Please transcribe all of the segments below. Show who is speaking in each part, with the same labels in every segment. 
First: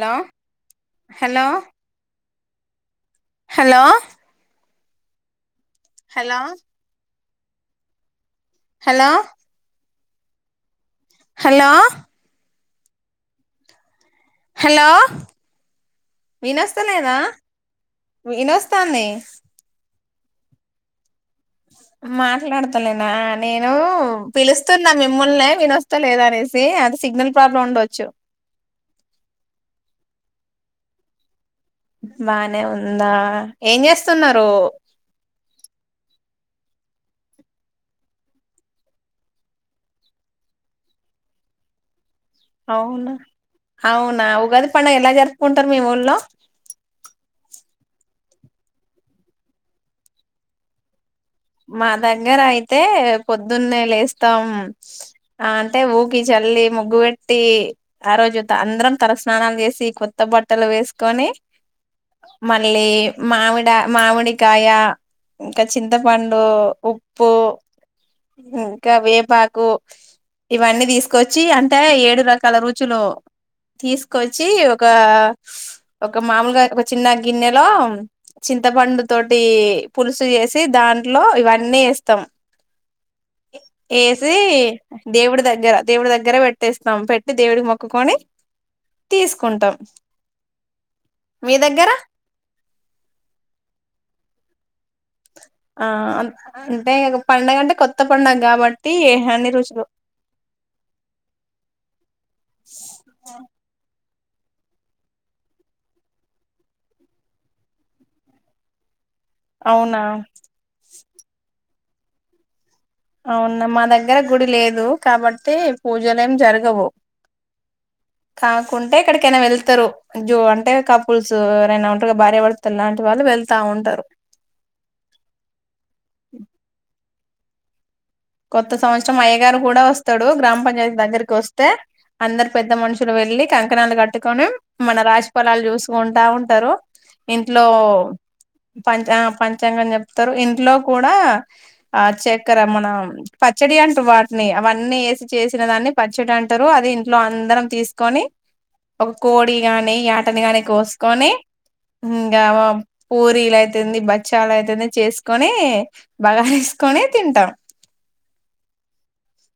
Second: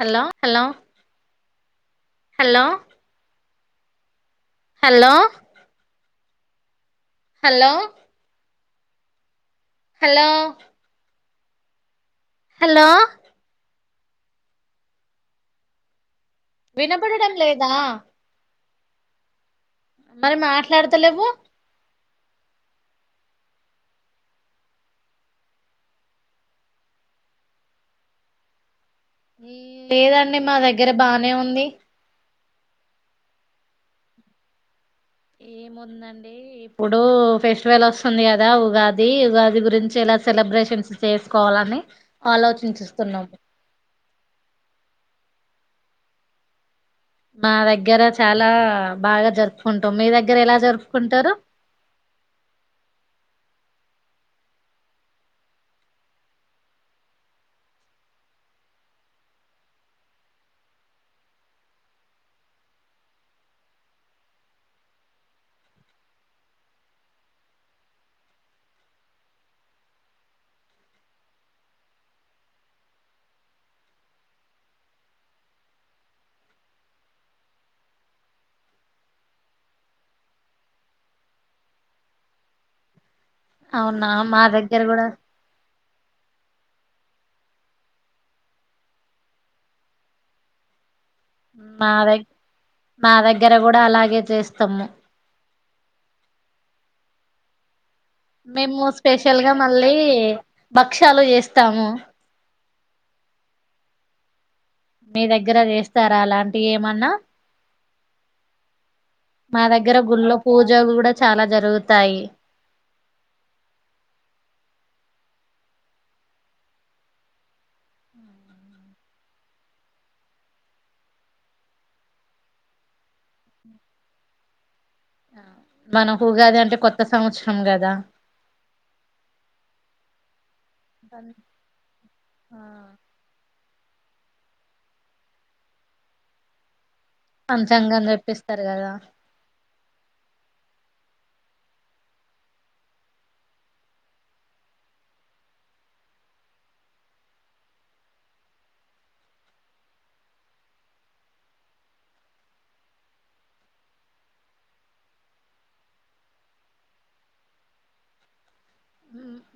Speaker 1: Hello hello
Speaker 2: hello
Speaker 1: hello
Speaker 2: hello
Speaker 1: hello
Speaker 2: hello
Speaker 1: hello
Speaker 2: hello
Speaker 1: hello
Speaker 2: hello
Speaker 1: hello
Speaker 2: hello వినస్తలేదా
Speaker 1: వినపడడం లేదా
Speaker 2: వినస్త స్తంది
Speaker 1: మరి మాట్లాడతలేవు
Speaker 2: మాట్లాడతాలేనా నేను పిలుస్తున్నా మిమ్మల్నే వినొస్తా లేద అనేసి అది సిగ్నల్ ప్రాబ్లం ఉండొచ్చు
Speaker 1: లేదండి మా దగ్గర బానే ఉంది
Speaker 2: బానే ఉందా ఏం చేస్తున్నారు
Speaker 1: ఏముందండి ఇప్పుడు ఫెస్టివల్ వస్తుంది కదా ఉగాది ఉగాది గురించి ఎలా సెలబ్రేషన్స్ చేసుకోవాలని ఆలోచించిస్తున్నాము
Speaker 2: అవునా ఉగాది పండగ ఎలా జరుపుకుంటారు మీ ఊళ్లో
Speaker 1: మా దగ్గర చాలా బాగా జరుపుకుంటాం మీ దగ్గర ఎలా జరుపుకుంటారు
Speaker 2: మా దగ్గర అయితే పొద్దున్నే లేస్తాం అంటే ఊకిచ చల్లి ముగ్గు పెట్టి ఆ రోజు అందరం తలస్నానాలు చేసి కొత్త బట్టలు వేసుకొని మళ్ళీ మామిడ మామిడికాయ ఇంకా చింత పండు ఉప్పు ఇంకా వేపాకు ఇవన్నీ తీసుకొచ్చి అంటే ఏడు రకాల రుచులు తీసుకొచ్చి ఒక ఒక మామూలుగా ఒక చిన్న గిన్నెలో చింతపండు తోటి పులుసు చేసి దాంట్లో ఇవన్నీ వేస్తాం
Speaker 1: అవునా
Speaker 2: వేసి
Speaker 1: మా దగ్గర కూడా
Speaker 2: దేవుడి దగ్గర దేవుడి దగ్గర పెట్టేస్తాం పెట్టి దేవుడి మొక్కుకొని తీసుకుంటాం మీ దగ్గర
Speaker 1: మా దె మా దగ్గర కూడా అలాగే చేస్తాము
Speaker 2: ఆ అంటే పండగ అంటే కొత్త పండగ
Speaker 1: మేము
Speaker 2: కాబట్టి అన్ని
Speaker 1: స్పెషల్గా
Speaker 2: రుచులు
Speaker 1: మళ్ళీ భక్షలు చేస్తాము
Speaker 2: ఆ
Speaker 1: మీ దగ్గర చేస్తారా అలాంటివి ఏమన్నా మా దగ్గర
Speaker 2: అవునా
Speaker 1: గుళ్ళో పూజలు కూడా చాలా జరుగుతాయి
Speaker 2: అవునా మా దగ్గర గుడి లేదు కాబట్టి పూజలు ఏం జరగవు కాకుంటే ఎక్కడికైనా వెళ్తారు జో అంటే కపుల్స్ ఎవరైనా ఉంటారు భార్య భర్తలాంటి వాళ్ళు వెళ్తా ఉంటారు
Speaker 1: మనకు ఉగాది అంటే కొత్త సంవత్సరం కదా
Speaker 2: కొత్త సంవత్సరం అయ్యగారు కూడా వస్తాడు గ్రామ పం దగ్గరికి వస్తే అందరు పెద్ద మనుషులు వెళ్ళి క కంకణాలు కట్టుకొని మన రాశి ఫలాలు చూసుకుంటా ఉంటారు ఇంట్లో
Speaker 1: పంచాంగం చెప్పిస్తారు కదా
Speaker 2: పంచ ఆ పంచ పంచాంగం చెప్తారు ఇంట్లో కూడా ఆ చక్కర మనం పచ్చడి అంటారు వాటిని అవన్నీ వేసి చేసిన దాన్ని పచ్చడి అంటారు అది ఇంట్లో అందరం తీసుకొని ఒక కోడి గాని యాటని గాని కోసుకొని ఇంకా పూరీలు అయితుంది బచ్చాలు అయితుంది చేసుకొని బగా కునీ తింటా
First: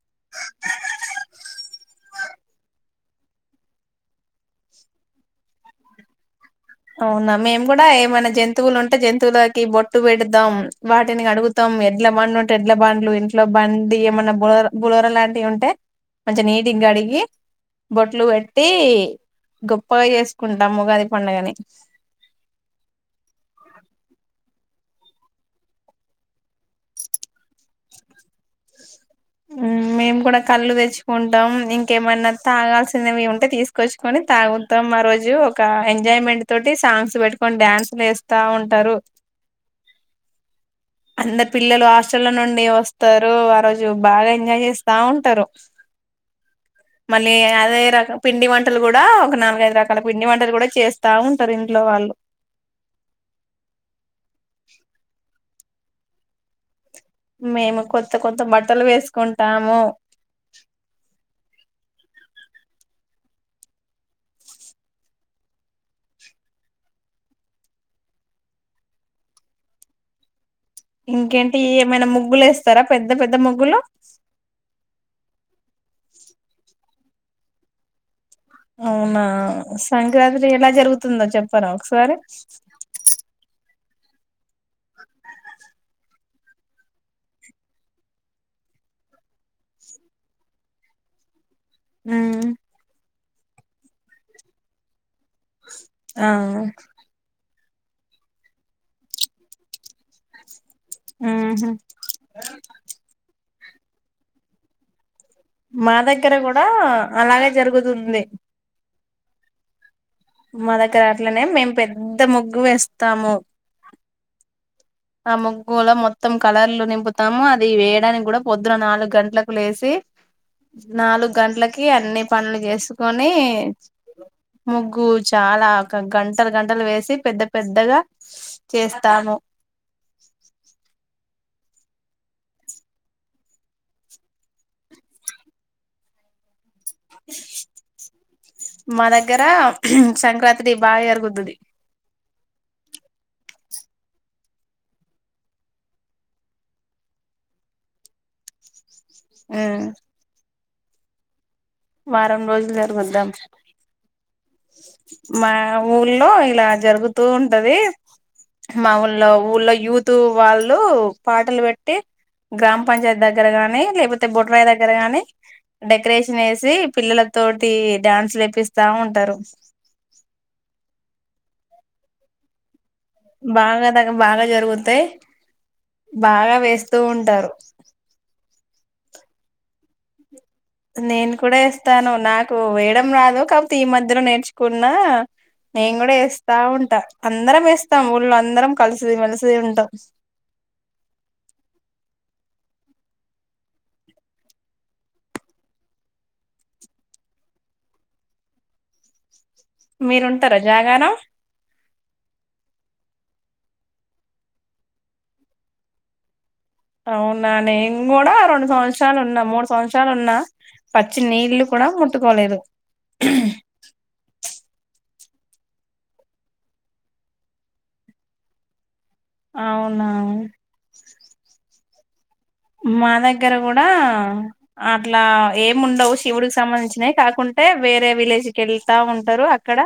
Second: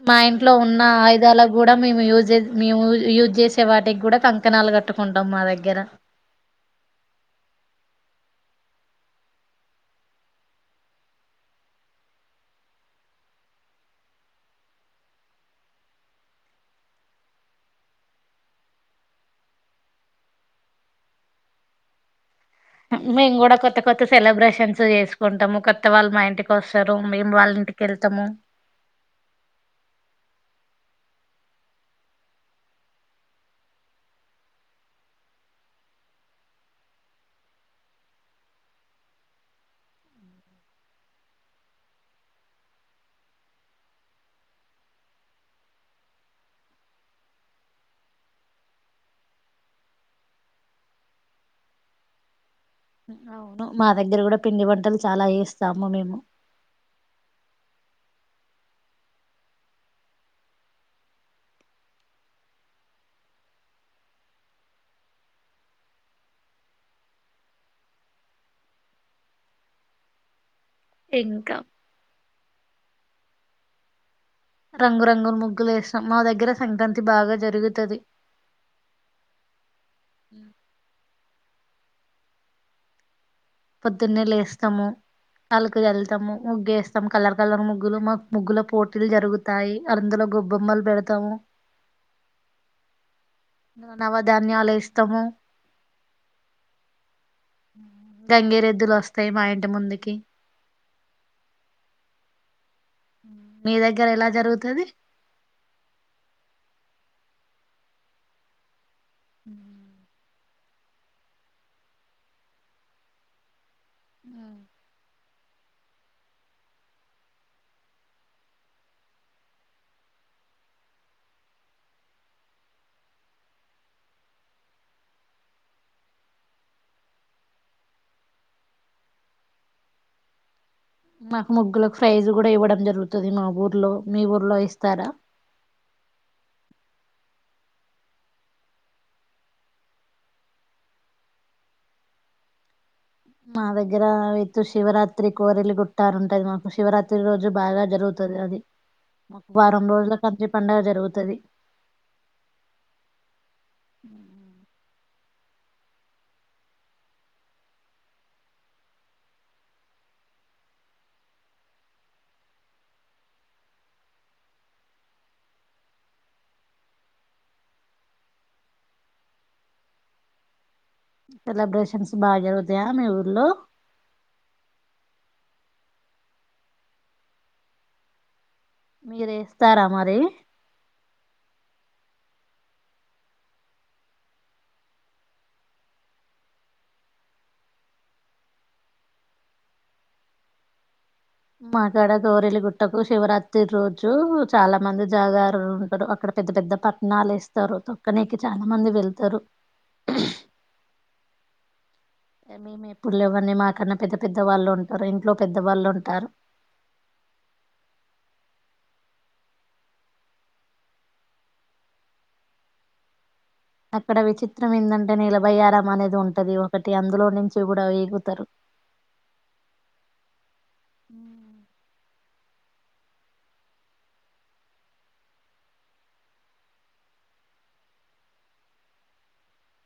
Speaker 1: మా ఇంట్లో ఉన్న ఆయుధాలకు కూడా మేము యూజ్ మేము యూజ్ చేసే వాటికి కూడా కంకణాలు కట్టుకుంటాం మా దగ్గర
Speaker 2: అవునా మేము కూడా ఏమైనా జంతువులు ఉంటే జంతువులకి బొట్టు పెడతాం వాటిని కడుగుతాం ఎడ్ల బండ్ ఉంటే ఎడ్ల బండ్లు ఇంట్లో బండి ఏమన్నా బుల బులోర లాంటివి ఉంటే మంచిగా నీటి గా కడిగి బొట్లు పెట్టి గొప్పగా చేసుకుంటాము ఉగాది పండుగని
Speaker 1: మేము కూడా కొత్త కొత్త సెలబ్రేషన్ చేసుకుంటాము కొత్త వాళ్ళు మా ఇంటికి వస్తారు మేము వాళ్ళ ఇంటికి వెళ్తాము
Speaker 2: ఉమ్ మేము కూడా కళ్ళు తెచ్చుకుంటాం ఇంకేమన్నా తాగాల్సినవి ఉంటే తీసుకొచ్చుకొని తాగుతాం ఆరోజు ఒక ఎంజాయ్మెంట్ తోటి సాంగ్స్ పెట్టుకొని డ్యాన్స్లు వేస్తా ఉంటారు [inaudible] అందరు పిల్లలు హాస్టల్ నుండి వస్తారు ఆ రోజు బాగా ఎంజాయ్ చేస్తా ఉంటారు [inaudible] మళ్ళీ అదే రక పిండి వంటలు కూడా ఒక నాలుగైదు రకాల పిండి వంటలు కూడా చేస్తా ఉంటారు ఇంట్లో వాళ్ళు అ
Speaker 1: అవును మా దగ్గర కూడా పిండి వంటలు చాలా చేస్తాము మేము
Speaker 2: మేము కొత్త కొత్త బట్టలు వేసుకుంటాము
Speaker 1: ఇంకా
Speaker 2: ఇంకేంటి ఏమైనా ముగ్గులు వేస్తారా పెద్ద పెద్ద ముగ్గులు
Speaker 1: రంగు రంగులు ముగ్గులు వేస్తాం మా దగ్గర సంక్రాంతి బాగా జరుగుతది
Speaker 2: అవునా సంక్రాంతి ఎలా జరుగుతుందో చెప్ చెప్పరా ఒకసారి
Speaker 1: పొద్దున్నే లేస్తాము అల్లుకు చల్లుతాము ముగ్గు వేస్తాం కలర్ కలర్ ముగ్గులు మా ముగ్గుల పోటీలు జరుగుతాయి అందులో గొబ్బెమ్మలు పెడతాము
Speaker 2: ఉమ్
Speaker 1: నవ ధాన్యాలు ఏస్తాము
Speaker 2: ఆ
Speaker 1: గంగిరెద్దులొస్తాయి మా ఇంటి ముందుకి
Speaker 2: ఉ హు
Speaker 1: మీ దగ్గర ఎలా జరుగుతది
Speaker 2: మా దగ్గర కూడా అలాగే జరుగుతుంది
Speaker 1: [inaudible]
Speaker 2: మదకరాట్లనే మేము పెద్ద ముగ్గు వేస్తాము
Speaker 1: హ
Speaker 2: ఆ ముగ్గులో మొత్తం కలర్లు నింపుతాము అది వేయడానికి కూడా పొద్దున నాలుగు గంటలకు లేసి నాలుగు గంటలకి అన్ని పనులు చేసుకొని ముగ్గు చాలా ఒక గంటలు గంటలు వేసి పెద్ద పెద్దగా చేస్తాము [inaudible]
Speaker 1: మాకు ముగ్గులలకు ఫ్రైజ్ కూడా ఇవ్వడం జరుగుతుంది మా ఊర్లో మీ ఊర్లో ఇస్తారా
Speaker 2: [inaudible] మా దగ్గర సంక్రాంతి బాగా జరుగుతది
Speaker 1: మా దగ్గర అయితే శివరాత్రి కోరేల గుట్ట ఉంటది మాకు శివరాత్రి రోజు బాగా జరుగుతుంది మాకు వారం రోజుల కంతి పండగ జరుగుతుది
Speaker 2: వారం రోజులు జరుగుద్దాం మా ఊళ్లో ఇలా జరుగుతూ ఉంటది మా ఊళ్ళ ఊళ్ళ యూత్ వాళ్ళు పాటలు పెట్టి గ్రామ పంచాయత దగ్గర గాని లేకపోతే బొట్రాయ దగ్గరా గాని డెకరేషన్ వ తి పిల్లల తోటి డ్యాన్సులేపిస్తా ఉంటారు
Speaker 1: సెలిబ్రేషన్స్ బాగా‌
Speaker 2: బాగాధ బాగా జరుగు తాయ్ బాగా వేస్తూ ఉంటారు
Speaker 1: మీరేస్తారా మరి
Speaker 2: నేను కూడా ఎస్తాను నాకు వేయడం రాదు కాపోతే ఈ మధ్యలో నేర్చుకున్న నేను కూడా వేస్తా ఉంటా అందరం వేస్తాం ఊళ్ళో అందరం కలిసి మెలిసి ఉంటాం [inaudible]
Speaker 1: మాక్కడ గౌరెలిగుట్టకు శివరాత్రి రోజు చాలా మంది జాగారులు ఉంటారు అక్కడ పెద్ద పెద్ద పట్ణాలు ఎస్తారు తొక్కనికి చాలా మంది వెళ్తారు
Speaker 2: మీరుంటారా జాగారం
Speaker 1: మేము ఎప్పులువన్నీ మాకన్నా పెద్ద పెద్ద వాళ్ళు ఉంటారు ఇంట్లో పెద్ద వాళ్ళు ఉంటారు
Speaker 2: అవునా నేను కూడా రెండు సంవత్సరాలు ఉన్నా మూడు సంవత్సరాలు ఉన్నా పచ్చి నీళ్లు కూ డ ముట్టుకో లేదు
Speaker 1: అక్కడ విచిత్రం ఏందంటే నేలబయ్యారం అనేది ఉంటది ఒకటి అందులో నుంచి కూడా ఈగుతారు
Speaker 2: అవునా
Speaker 1: ఈగుతారు
Speaker 2: మా దగ్గర కూడా అట్లా ఏముండవు శివుడికి సంబంధించినవి కాకుం టే వేరే విలేజ్ కి వెళ్తా ఉంటారు అక్కడ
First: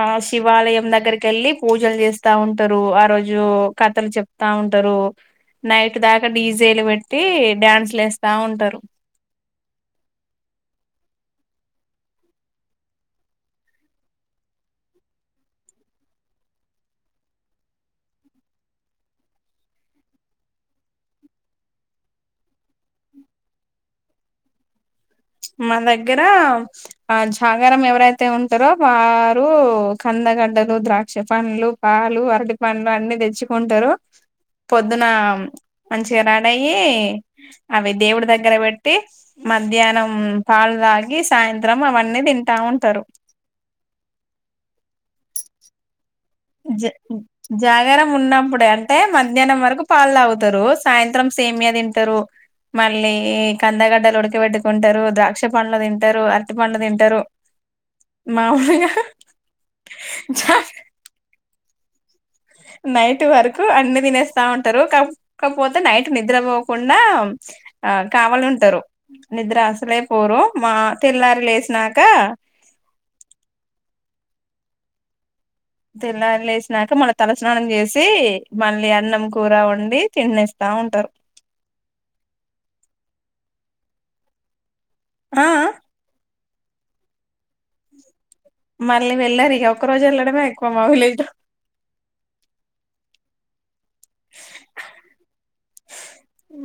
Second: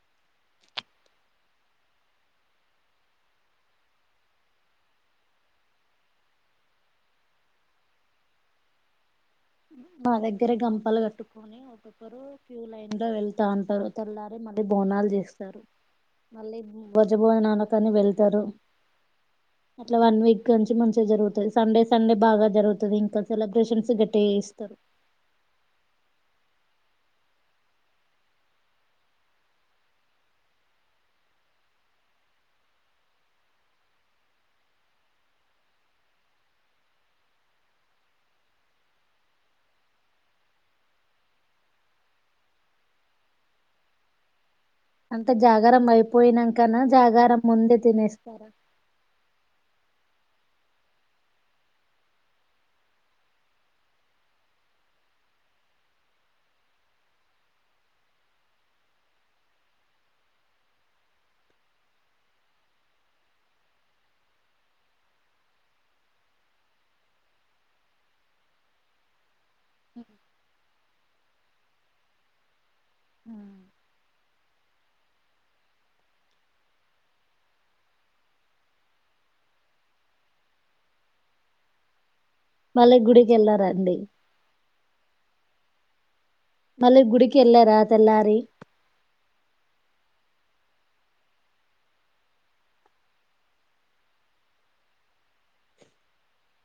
Speaker 2: ఆ శివాలయం దగ్గరికేళ్ళి పూజలు చేస్తా ఉంటారు ఆరోజు కథలు చెప్తా ఉంటారు నైట్ దా క డీజేలు పెట్టి డ్యాన్స్లు ఏస్తా ఉంటారు
Speaker 1: మా దగ్గర గంపాలు కట్టుకొని ఒక్కొక్కరు క్యూ లైన్ లో వెళ్తా అంటారు తెల్లారి మళ్ళీ బోనాలు చేస్తారు మళ్ళీ భొజ భోజనాలకాని వెళ్తారు అట్లా వన్ వీక్ నుంచి మంచిగా జరుగుతాది సండే సండే బాగా జరుగుతది ఇంకా సెలబ్రేషన్స్ గట్టిగా చేస్ తారు
Speaker 2: మా దగ్గర ఆ జాగారం ఎవరైతే ఉంటారో వారు కం ద గడ్డలు ద్రాక్ష పండ్లు పాలు అరటి పండ్లు అన్ని తెచ్చుకుంటారు పొద్దున మంచిగా రడయ్యి అవి దేవుడి దగ్గర పెట్టి మధ్యాహ్నం మ్మ్ పాలు తాగి సాయంత్రం అవన్నీ తింటా ఉంటారు
Speaker 1: అంతే జాగరం అయి
Speaker 2: జ జాగరం
Speaker 1: తినేస్తారా
Speaker 2: ఉన్నప్పుడే అంటే మధ్యాహ్నం వరకు పాలు తాగుతారు సాయంత్రం సేమియా తింటారు మళ్ళీ కందగడ్డలు ఉడకబెట్టుకుంటారు ద్రాక్ష పండ్లు తింటారు అరటి పండ్లు తింటారు మామూలుగా జ నైటు వరకు అన్ని తినేస్తా ఉంటారు కాప్ కాకపోతే నైట్ నిద్రపోకుండా ఆ కావాలుంటారు నిద్ర అసలే పోరు మా తెల్లారి లేసినాక
Speaker 1: హ్మ్
Speaker 2: తెల్లారి లేసినాక మళ్ళీ తలస్నానం చేసి మళ్ళీ అన్నం కూర వండి తినేస్తా ఉంటారు
Speaker 1: మళ్ళీ గుడికేళ్ళార అండి
Speaker 2: ఆ ఆ
Speaker 1: మళ్ళీ గుడికి ఎల్లారా తెల్లారి
Speaker 2: మళ్ళీ వెళ్ళరిగ ఒక్క రోజు ఎళ్ళడమే ఎక్కువ మా విలేజ్లో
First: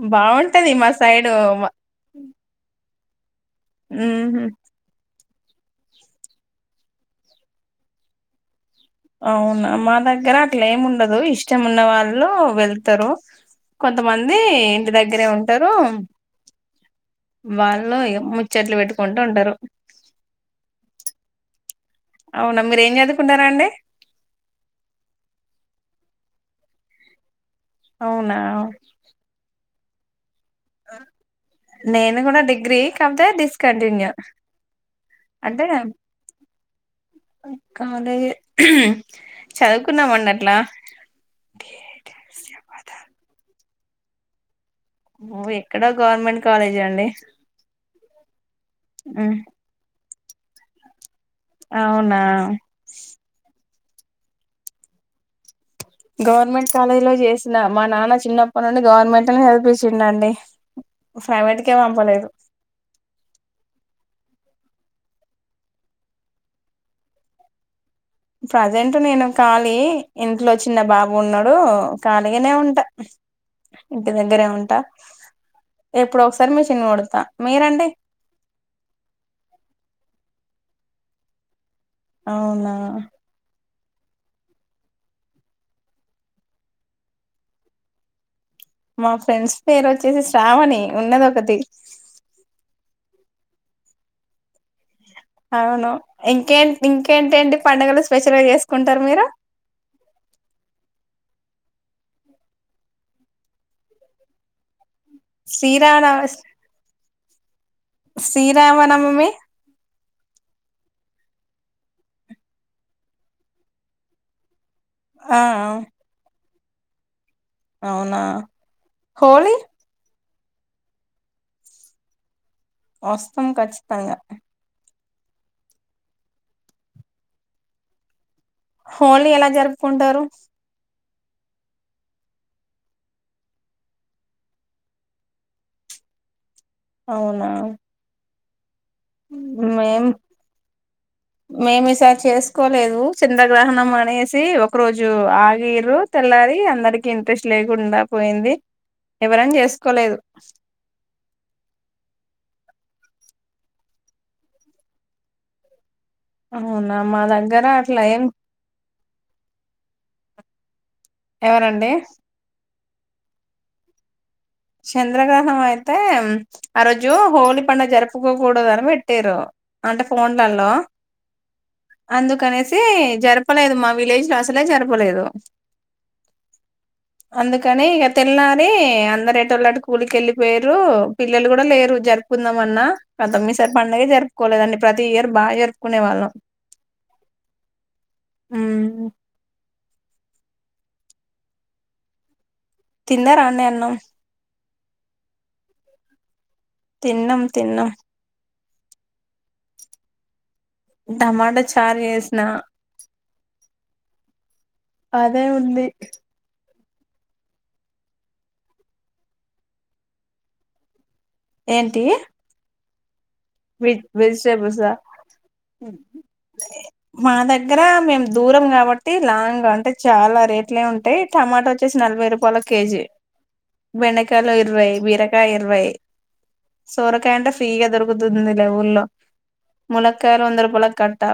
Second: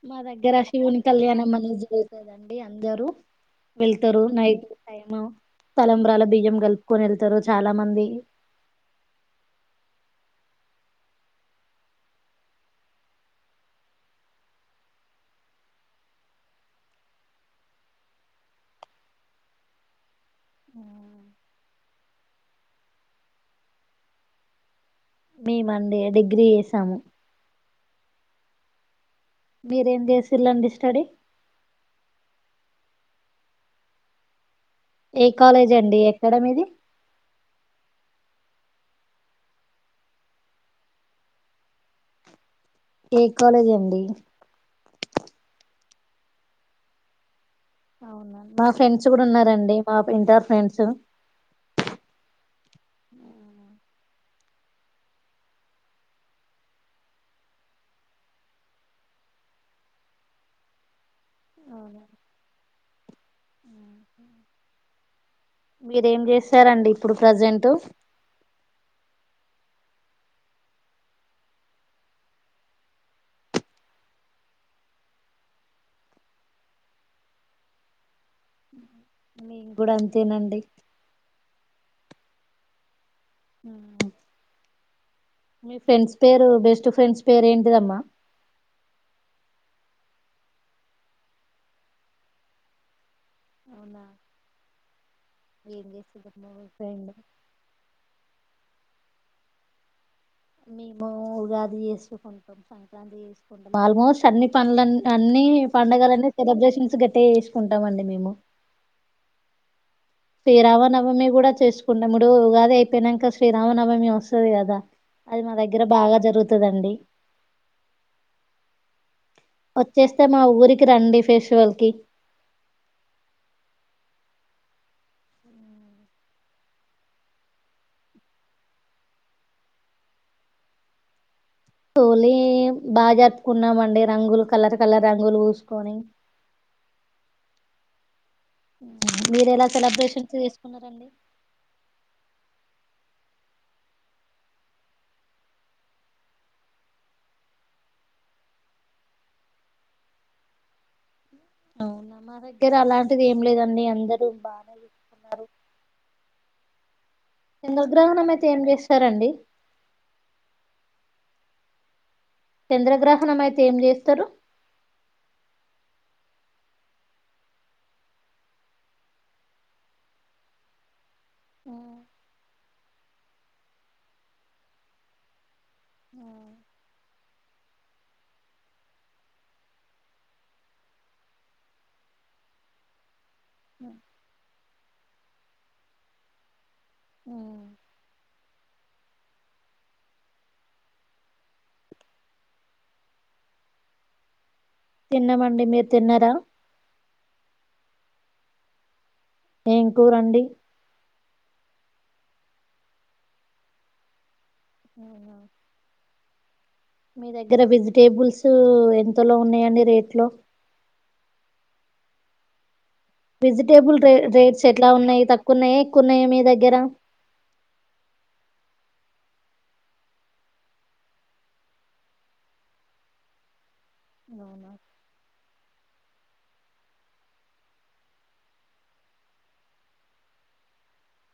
Speaker 1: మా దగ్గర
Speaker 2: బాగుంటది మా
Speaker 1: శివుని
Speaker 2: సైడు
Speaker 1: కళ్యాణం అనేది జరుగుతాదండి అందరూ వెళ్తరు
Speaker 2: ఉహు
Speaker 1: నైట్ టైమ్ తలంబ్రాల బియ్యం కలుపుకొని ఎళ్తారు చాలా మంది
Speaker 2: అవునా మా దగ్గర అట్ల ఏముండదు. ఇష్టం ఉన్న వాళ్ళు వెళ్తారు. కొంతమంది ఇంటి దగ్గరే ఉంటారు. వాళ్ళు ముచ్చట్లు పెట్టుకుంటు ఉంటారు. అవునా, మీర్ ఏం చదువుకున్నారండి?
Speaker 1: మేమండి డిగ్రీ చేసాము.
Speaker 2: అవునా
Speaker 1: మీరేం చేసిల్లండి స్టడీ?
Speaker 2: గ్రీక్ అంతె డిస్కంటిన్యూ.
Speaker 1: ఏ
Speaker 2: అంటే,
Speaker 1: కాలేజ్ అండి ఎక్కడ మీది
Speaker 2: కాలె చదువుకున్నామండి అట్ల.
Speaker 1: ఏ కాలేజ్ అండి?
Speaker 2: నువ్వు ఎక్కడ గవర్నమెంట్ కాలేజ్ అండి.
Speaker 1: అవునా! మా ఫ్రెండ్స్ కూడ
Speaker 2: ఉమ్
Speaker 1: ఉన్నారండి. పాపు ఇంటారు ఫ్రెండ్స్.
Speaker 2: అవునా! గవర్నమెంట్ కాలేజీ లో చేసిన. మా నాన్న చిన్నప్పటి నుండి గవర్నమెంట్ని చదివిపిచ్చిండండి. ప్రైవేట్ కే పంపలేదు.
Speaker 1: మీరేం చేస్తారండి ఇప్పుడు ప్రజెంట్?
Speaker 2: ప్రజెంట్ నేను ఖాళీ, ఇంట్లో చిన్న బాబు ఉన్నాడు. ఖాళీగానే ఉంటా. ఇంటి దగ్గరే ఉంటా. ఎప్పుడో ఒకసారి మిషన్ కుడతా. మీరండి,
Speaker 1: మేం కూడ అంతేనండి.
Speaker 2: అవునా!
Speaker 1: మ్ మీ ఫ్రెండ్స్ పేరు, బెస్ట్ ఫ్రెండ్స్ పేరు ఏంటిదమ్మా?
Speaker 2: మా ఫ్రెండ్స్ పేరు వచ్చేసి శ్రావణి ఉన్నదొక్కతి.
Speaker 1: అవునా! ఏం
Speaker 2: అవును.
Speaker 1: చేస్తుందమ్మా
Speaker 2: ఇంకే
Speaker 1: మీ ఫ్రెండ్
Speaker 2: ఇంకేంటేంటి పండడుగలు స్పెషల్ గా చేసుకున్ తారు మీరు?
Speaker 1: మేము ఉగాది చేసుకోకుంటాం. సంక్రాంతి చేసుకుంటాం. ఆల్మోస్ట్ అన్ని పనులన్ అన్ని
Speaker 2: శ్రీరామనవ
Speaker 1: పండుగలన్నీ, సెలబ్రేషన్స్ గట్టిగ చేసుకుంటాం అండి మేము.
Speaker 2: శ్రీరామనవమి
Speaker 1: శ్రీరామనవమి కూడా చేసుకుంటాముడు. ఉగాది అయిపోయినంక శ్రీరామనవమి వస్తది కదా!
Speaker 2: ఆ
Speaker 1: అది మా దగ్గర బాగా జరుగుతదండి.
Speaker 2: అవునా, హోళి
Speaker 1: ఐతే మా ఊరికి రండి ఫెషువల్ కి
Speaker 2: వస్తాం ఖచ్చితంగా. హోలీ ఎలా జరుపుకుంటారు?
Speaker 1: హొలి బా జరుపుకున్నామండి. రంగులు కలర్ కలర్ రంగులు పూసుకొని.
Speaker 2: అవునా
Speaker 1: మీరు ఎలా
Speaker 2: మేం,
Speaker 1: సెలబ్రేషన్స్ చేసుకున్నారండి
Speaker 2: మేమిసారి చేసుకోలేదు. చంద్రగ్రహణం అనేసి, ఒక రోజు ఆగిర్రు తెల్లారి అందరికి ఇంట్రెస్ట్ లేకుండ పోయింది. ఎవరని చేసుకోలేదు.
Speaker 1: అవునా మా దగ్గర అలాంటిది ఏం లేదండి. అందరూ బానే చూసుకున్నారు.
Speaker 2: అవునా మా దగ్గర అట్లా ఏం
Speaker 1: చంద్రగ్రహణం అయితే చేస్తారండి
Speaker 2: ఎవరండి?
Speaker 1: చంద్రగ్రహణం అయితే ఏం చేస్తారు?
Speaker 2: చంద్రగ్రహణం అయితే, ఆ రోజు హోలీ పండుగ జరుపుకోకూడదని పెట్టారు. అంటే ఫోన్లలో అందుకనేసి జరపలేదు. మా విలేజ్ లో అసలే జరపలేదు. అందుకని ఇగ తెల్లారి అందరెట్ ఇలాంటి కూలికి వెళ్ళిపోయిరు పిల్లలు కూడా లేరు జరుపుకుందాం అన్నా అంతొమ్మిసారి పండగ జరుపుకోలేదండి ప్రతి ఇయర్ బాగా జరుపుకునే వాళ్ళం
Speaker 1: ఉ
Speaker 2: ఊ తిన్నారండి అన్నం
Speaker 1: తిన్నామండి మీరు తిన్నారా
Speaker 2: తిన్నం తిన్నం
Speaker 1: ఏం కూరండి
Speaker 2: టమాట చార్ చేసిన
Speaker 1: అవునా
Speaker 2: అదే ఉంది
Speaker 1: మీ దగ్గర వెజిటేబుల్స్ ఎంతలో ఉన్నాయండి రేట్లు
Speaker 2: ఏంటి
Speaker 1: వెజిటేబుల్
Speaker 2: వెజ్
Speaker 1: రే రేట్స్ ఎట్లా
Speaker 2: వెజిటబుల్సా
Speaker 1: ఉన్నాయి తక్కువ ఉన్నాయా ఎక్కువ ఉన్నాయా మీ దగ్గర
Speaker 2: మా దగ్గర మేము దూరం కాబట్ ట్టి లాంగ్ అంటే చాలా రేట్లే ఉంటాయి టమాటా వచ్చేసి నలభై రూపాయల కేజీ బెండకాయాలు
Speaker 1: అవునా
Speaker 2: ఇరవై బీరకాయ ఇరవై సోరకాయంట ఫ్రీగా దొరుకు కుతుందిలే ఊళ్లో ములక్కయాల వందరూపాల కట్టా